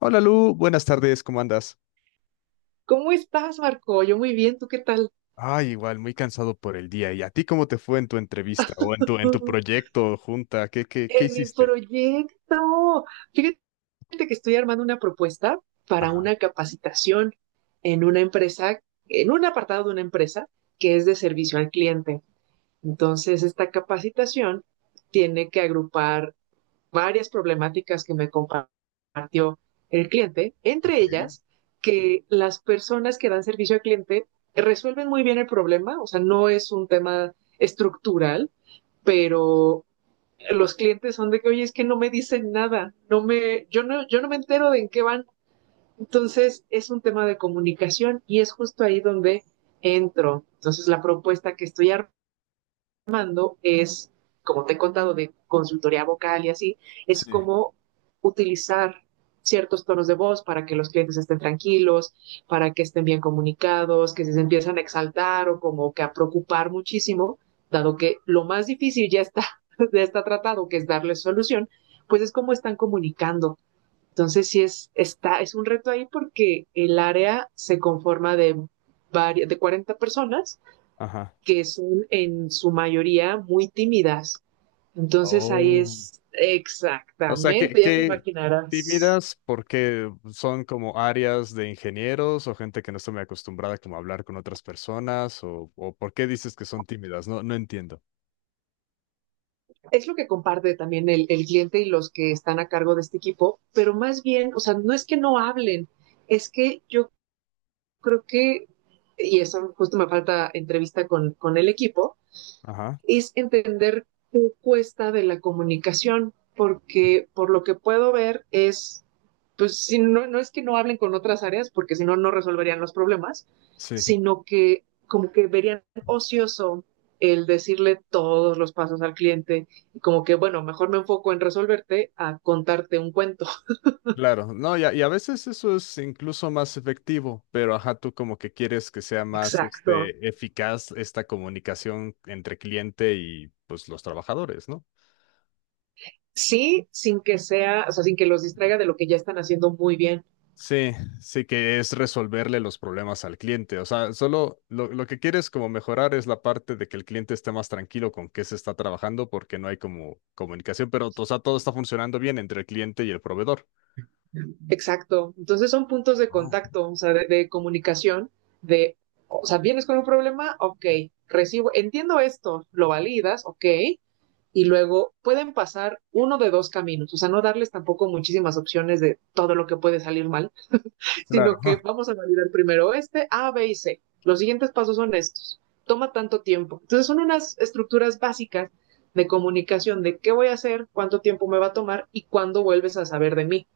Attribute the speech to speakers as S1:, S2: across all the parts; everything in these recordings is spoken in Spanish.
S1: Hola Lu, buenas tardes, ¿cómo andas?
S2: ¿Cómo estás, Marco? Yo muy bien, ¿tú qué tal?
S1: Ay, igual, muy cansado por el día. ¿Y a ti cómo te fue en tu entrevista o en tu proyecto junta? ¿Qué
S2: En mi
S1: hiciste?
S2: proyecto. Fíjate que estoy armando una propuesta para
S1: Ajá,
S2: una capacitación en una empresa, en un apartado de una empresa que es de servicio al cliente. Entonces, esta capacitación tiene que agrupar varias problemáticas que me compartió el cliente, entre
S1: ok.
S2: ellas que las personas que dan servicio al cliente resuelven muy bien el problema, o sea, no es un tema estructural, pero los clientes son de que, oye, es que no me dicen nada, no me, yo no, yo no me entero de en qué van. Entonces, es un tema de comunicación y es justo ahí donde entro. Entonces, la propuesta que estoy es, como te he contado, de consultoría vocal y así, es
S1: Sí.
S2: cómo utilizar ciertos tonos de voz para que los clientes estén tranquilos, para que estén bien comunicados, que si se empiezan a exaltar o como que a preocupar muchísimo, dado que lo más difícil ya está, ya está tratado, que es darles solución, pues es cómo están comunicando. Entonces sí es, es un reto ahí porque el área se conforma de 40 personas
S1: Ajá.
S2: que son en su mayoría muy tímidas. Entonces ahí
S1: Oh.
S2: es
S1: O sea, ¿qué,
S2: exactamente, ya te
S1: qué sí
S2: imaginarás.
S1: miras? Porque son como áreas de ingenieros o gente que no está muy acostumbrada como a hablar con otras personas, ¿o por qué dices que son tímidas? No, no entiendo.
S2: Es lo que comparte también el cliente y los que están a cargo de este equipo, pero más bien, o sea, no es que no hablen, es que yo creo que, y eso justo me falta entrevista con el equipo,
S1: Ajá.
S2: es entender qué cuesta de la comunicación, porque por lo que puedo ver es, pues si no, no es que no hablen con otras áreas, porque si no, no resolverían los problemas, sino que como que verían ocioso el decirle todos los pasos al cliente y como que, bueno, mejor me enfoco en resolverte a contarte un cuento.
S1: Claro, no, y a veces eso es incluso más efectivo, pero ajá, tú como que quieres que sea más
S2: Exacto.
S1: eficaz esta comunicación entre cliente y pues los trabajadores, ¿no?
S2: Sí, sin que sea, o sea, sin que los distraiga de lo que ya están haciendo muy bien.
S1: Sí, sí que es resolverle los problemas al cliente. O sea, solo lo que quieres como mejorar es la parte de que el cliente esté más tranquilo con qué se está trabajando porque no hay como comunicación, pero o sea, todo está funcionando bien entre el cliente y el proveedor.
S2: Exacto. Entonces son puntos de
S1: Oh.
S2: contacto, o sea, de comunicación, de, o sea, vienes con un problema, ok, recibo, entiendo esto, lo validas, ok, y luego pueden pasar uno de dos caminos, o sea, no darles tampoco muchísimas opciones de todo lo que puede salir mal,
S1: Claro.
S2: sino que vamos a validar primero este, A, B y C. Los siguientes pasos son estos. Toma tanto tiempo. Entonces son unas estructuras básicas de comunicación de qué voy a hacer, cuánto tiempo me va a tomar y cuándo vuelves a saber de mí.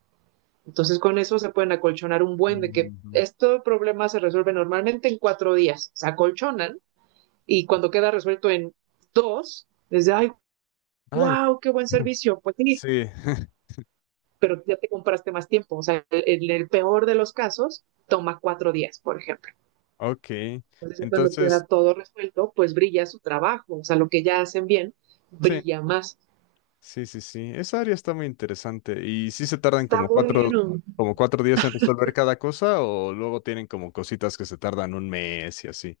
S2: Entonces con eso se pueden acolchonar un buen de que
S1: Ujú.
S2: este problema se resuelve normalmente en 4 días, se acolchonan y cuando queda resuelto en dos, es de, ay,
S1: Ay,
S2: wow, qué buen servicio, pues sí,
S1: sí.
S2: pero ya te compraste más tiempo, o sea, en el peor de los casos toma 4 días, por ejemplo.
S1: Ok,
S2: Entonces cuando
S1: entonces,
S2: queda todo resuelto, pues brilla su trabajo, o sea, lo que ya hacen bien
S1: sí,
S2: brilla más.
S1: sí, sí, sí. Esa área está muy interesante. ¿Y si se tardan
S2: Está bueno.
S1: como 4 días en resolver cada cosa o luego tienen como cositas que se tardan un mes y así?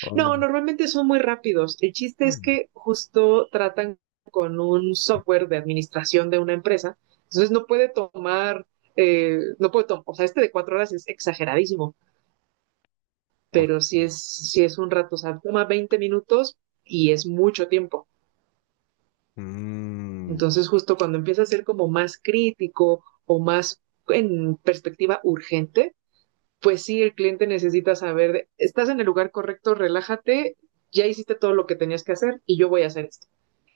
S1: ¿O no?
S2: No, normalmente son muy rápidos. El chiste es
S1: Mm.
S2: que justo tratan con un software de administración de una empresa, entonces no puede tomar, o sea, este de 4 horas es exageradísimo,
S1: Ok.
S2: pero si sí es un rato, o sea, toma 20 minutos y es mucho tiempo.
S1: Mm,
S2: Entonces justo cuando empieza a ser como más crítico o más en perspectiva urgente, pues sí, el cliente necesita saber, de, estás en el lugar correcto, relájate, ya hiciste todo lo que tenías que hacer y yo voy a hacer esto.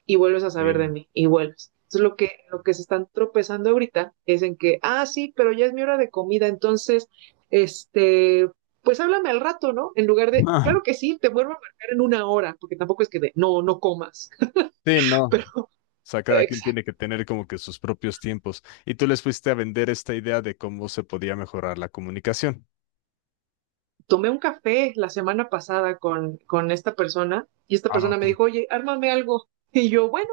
S2: Y vuelves a saber de
S1: ok.
S2: mí y vuelves. Entonces lo que se están tropezando ahorita es en que, ah, sí, pero ya es mi hora de comida, entonces, este, pues háblame al rato, ¿no? En lugar de,
S1: Ah,
S2: claro que sí, te vuelvo a marcar en 1 hora, porque tampoco es que de, no, no comas,
S1: sí, no. O
S2: pero
S1: sea, cada quien tiene
S2: exacto.
S1: que tener como que sus propios tiempos. Y tú les fuiste a vender esta idea de cómo se podía mejorar la comunicación.
S2: Tomé un café la semana pasada con esta persona y esta
S1: Ah,
S2: persona me
S1: ok.
S2: dijo, oye, ármame algo. Y yo, bueno,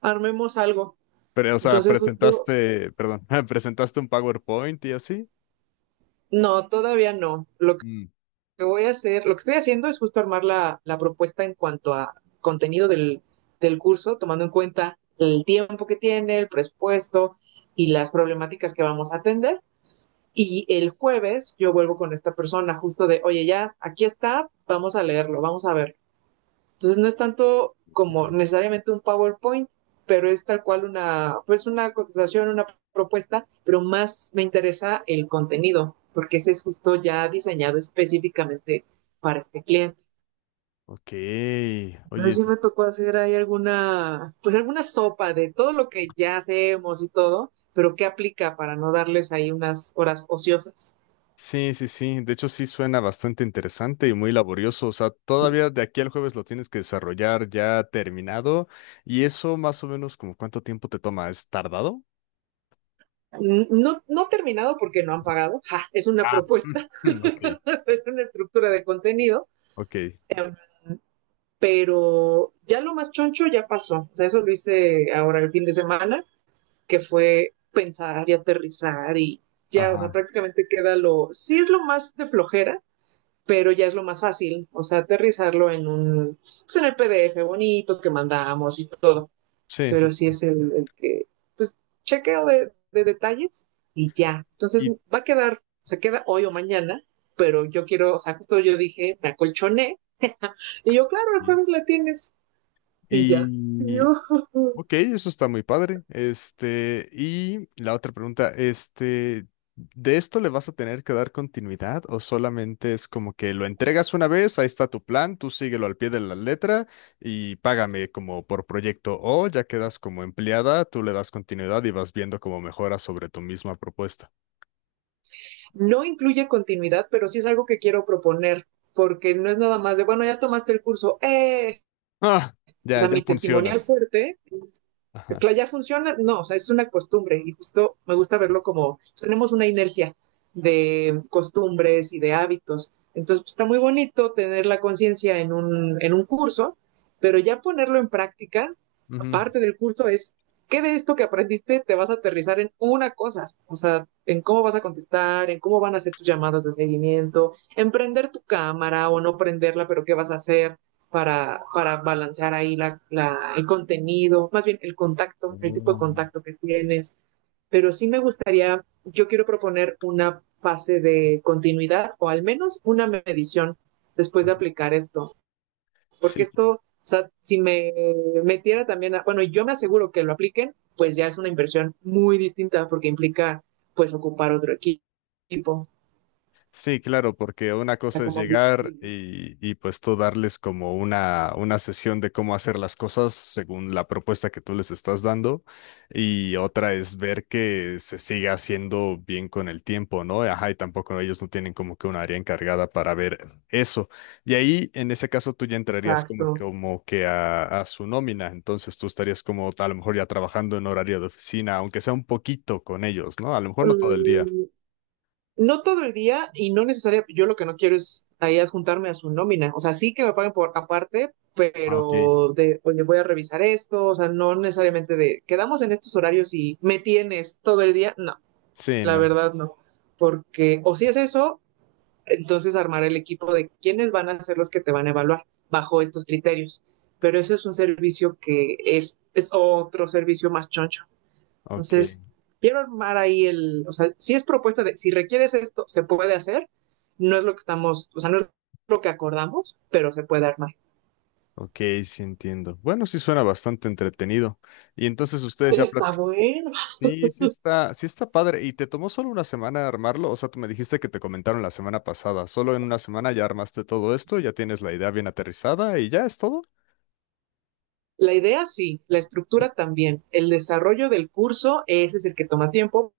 S2: armemos algo.
S1: Pero, o sea,
S2: Entonces, justo,
S1: presentaste, perdón, presentaste un PowerPoint y así.
S2: no, todavía no. Lo que voy a hacer, lo que estoy haciendo es justo armar la propuesta en cuanto a contenido del curso, tomando en cuenta el tiempo que tiene, el presupuesto y las problemáticas que vamos a atender. Y el jueves yo vuelvo con esta persona justo de, oye, ya, aquí está, vamos a leerlo, vamos a ver. Entonces no es tanto como
S1: Ujú.
S2: necesariamente un PowerPoint, pero es tal cual una, pues una cotización, una propuesta, pero más me interesa el contenido, porque ese es justo ya diseñado específicamente para este cliente.
S1: Ok, oye,
S2: Entonces sí me tocó hacer ahí alguna, pues alguna sopa de todo lo que ya hacemos y todo, pero qué aplica para no darles ahí unas horas ociosas.
S1: sí, sí, sí, de hecho sí suena bastante interesante y muy laborioso, o sea, todavía de aquí al jueves lo tienes que desarrollar ya terminado y eso más o menos como cuánto tiempo te toma, ¿es tardado?
S2: No, no terminado porque no han pagado. ¡Ja! Es una
S1: Ah,
S2: propuesta,
S1: ok,
S2: es una estructura de contenido,
S1: ok,
S2: pero ya lo más choncho ya pasó. O sea, eso lo hice ahora el fin de semana, que fue pensar y aterrizar y ya, o sea,
S1: ajá,
S2: prácticamente queda lo, sí es lo más de flojera, pero ya es lo más fácil, o sea, aterrizarlo en un, pues en el PDF bonito que mandamos y todo,
S1: sí,
S2: pero sí
S1: sí,
S2: es el que, pues, chequeo de detalles y ya. Entonces
S1: sí.
S2: va a quedar, o sea, queda hoy o mañana, pero yo quiero, o sea, justo yo dije, me acolchoné, y yo, claro, el
S1: Y,
S2: jueves la tienes, y ya.
S1: y,
S2: Dios.
S1: Ok, eso está muy padre. Y la otra pregunta, ¿de esto le vas a tener que dar continuidad o solamente es como que lo entregas una vez, ahí está tu plan, tú síguelo al pie de la letra y págame como por proyecto o ya quedas como empleada, tú le das continuidad y vas viendo cómo mejoras sobre tu misma propuesta?
S2: No incluye continuidad, pero sí es algo que quiero proponer, porque no es nada más de, bueno, ya tomaste el curso, ¡eh!
S1: Ah,
S2: O
S1: ya,
S2: sea,
S1: ya
S2: mi testimonial
S1: funcionas.
S2: fuerte
S1: Ajá.
S2: ya funciona, no, o sea, es una costumbre y justo me gusta verlo como pues, tenemos una inercia de costumbres y de hábitos. Entonces pues, está muy bonito tener la conciencia en un, curso, pero ya ponerlo en práctica,
S1: Ujú.
S2: aparte del curso, es qué de esto que aprendiste te vas a aterrizar en una cosa, o sea, en cómo vas a contestar, en cómo van a ser tus llamadas de seguimiento, en prender tu cámara o no prenderla, pero qué vas a hacer, para balancear ahí el contenido, más bien el contacto, el tipo
S1: Oh.
S2: de contacto que tienes. Pero sí me gustaría, yo quiero proponer una fase de continuidad o al menos una medición después de
S1: Ujú.
S2: aplicar esto, porque
S1: Sí,
S2: esto, o sea, si me metiera también, a, bueno, yo me aseguro que lo apliquen, pues ya es una inversión muy distinta porque implica pues ocupar otro equipo, o
S1: sí, claro, porque una
S2: sea,
S1: cosa es
S2: como...
S1: llegar y pues tú darles como una sesión de cómo hacer las cosas según la propuesta que tú les estás dando y otra es ver que se siga haciendo bien con el tiempo, ¿no? Ajá, y tampoco ellos no tienen como que un área encargada para ver eso. Y ahí, en ese caso, tú ya entrarías
S2: Exacto.
S1: como que a su nómina, entonces tú estarías como a lo mejor ya trabajando en horario de oficina, aunque sea un poquito con ellos, ¿no? A lo mejor no todo el día.
S2: Um, No todo el día y no necesariamente, yo lo que no quiero es ahí adjuntarme a su nómina, o sea, sí que me paguen por aparte,
S1: Ah, ok.
S2: pero de, oye, voy a revisar esto, o sea, no necesariamente de, quedamos en estos horarios y me tienes todo el día, no,
S1: Sí,
S2: la
S1: no.
S2: verdad no, porque o si es eso, entonces armar el equipo de quiénes van a ser los que te van a evaluar bajo estos criterios, pero eso es un servicio que es otro servicio más choncho.
S1: Ok,
S2: Entonces, quiero armar ahí el, o sea, si es propuesta de, si requieres esto, se puede hacer, no es lo que estamos, o sea, no es lo que acordamos, pero se puede armar.
S1: ok, sí entiendo. Bueno, sí suena bastante entretenido. Y entonces ustedes ya
S2: Está
S1: platicaron.
S2: bueno.
S1: Sí, sí está padre. ¿Y te tomó solo una semana armarlo? O sea, tú me dijiste que te comentaron la semana pasada. Solo en una semana ya armaste todo esto, ya tienes la idea bien aterrizada y ya es todo.
S2: La idea sí, la estructura también, el desarrollo del curso, ese es el que toma tiempo,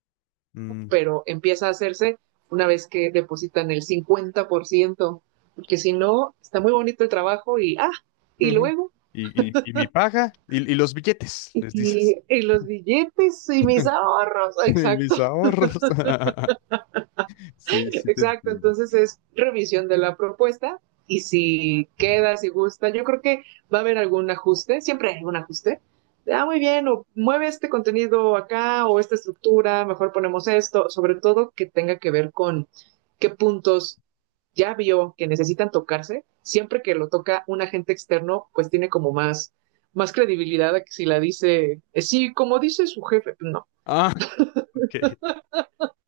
S1: Mm,
S2: pero empieza a hacerse una vez que depositan el 50%, porque si no, está muy bonito el trabajo y, ah, y
S1: ujú.
S2: luego,
S1: Y mi paga y los billetes, les
S2: y,
S1: dices.
S2: y los billetes y mis ahorros,
S1: Y
S2: exacto.
S1: mis ahorros. Sí, sí te
S2: Exacto,
S1: entiendo.
S2: entonces es revisión de la propuesta y si queda, si gusta, yo creo que va a haber algún ajuste, siempre hay algún ajuste. Ah, muy bien, o mueve este contenido acá o esta estructura, mejor ponemos esto, sobre todo que tenga que ver con qué puntos ya vio que necesitan tocarse. Siempre que lo toca un agente externo, pues tiene como más, más credibilidad a que si la dice, sí, como dice su jefe, no.
S1: Ah, ok.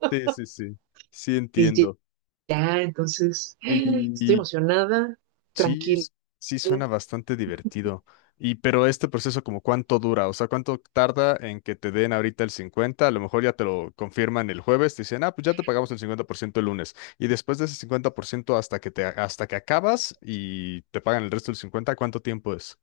S1: Sí, sí, sí. Sí
S2: Y
S1: entiendo.
S2: ya, entonces, ¡ay! Estoy
S1: Y,
S2: emocionada,
S1: Sí,
S2: tranquila.
S1: s- sí suena bastante divertido. Y pero este proceso como cuánto dura, o sea, ¿cuánto tarda en que te den ahorita el 50? A lo mejor ya te lo confirman el jueves, te dicen, ah, pues ya te pagamos el 50% el lunes. Y después de ese 50% hasta que acabas y te pagan el resto del 50, ¿cuánto tiempo es?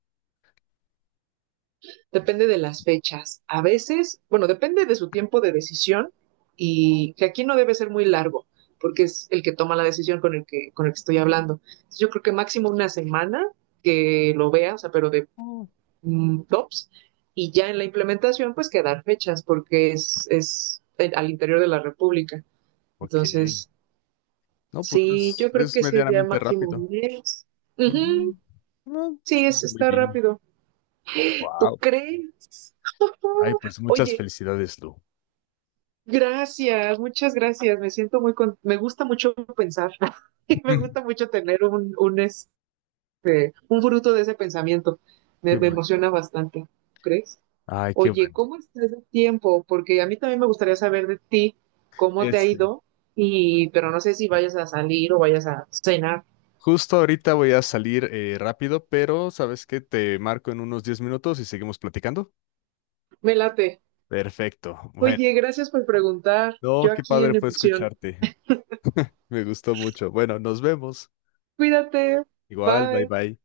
S2: Depende de las fechas. A veces, bueno, depende de su tiempo de decisión y que aquí no debe ser muy largo, porque es el que toma la decisión con el que, estoy hablando. Entonces, yo creo que máximo una semana que lo vea, o sea, pero de
S1: Oh,
S2: tops, y ya en la implementación, pues quedar fechas, porque es al interior de la República.
S1: ok.
S2: Entonces,
S1: No, pues
S2: sí,
S1: es,
S2: yo creo
S1: es
S2: que sería
S1: medianamente
S2: máximo
S1: rápido.
S2: un mes.
S1: Ujú.
S2: Ujú,
S1: No,
S2: sí,
S1: suena muy
S2: está
S1: bien.
S2: rápido. ¿Tú
S1: Wow.
S2: crees?
S1: Ay, pues muchas
S2: Oye,
S1: felicidades, Lu.
S2: gracias, muchas gracias. Me siento muy con... me gusta mucho pensar y me gusta mucho tener un, un fruto de ese pensamiento.
S1: Qué
S2: Me
S1: bueno.
S2: emociona bastante, ¿crees?
S1: Ay, qué
S2: Oye,
S1: bueno.
S2: ¿cómo estás de tiempo? Porque a mí también me gustaría saber de ti cómo te ha
S1: Este.
S2: ido y pero no sé si vayas a salir o vayas a cenar.
S1: Justo ahorita voy a salir rápido, pero sabes que te marco en unos 10 minutos y seguimos platicando.
S2: Me late.
S1: Perfecto. Bueno,
S2: Oye, gracias por preguntar.
S1: no,
S2: Yo
S1: qué
S2: aquí
S1: padre
S2: en
S1: fue
S2: emoción.
S1: escucharte. Me gustó mucho. Bueno, nos vemos.
S2: Cuídate.
S1: Igual, bye
S2: Bye.
S1: bye.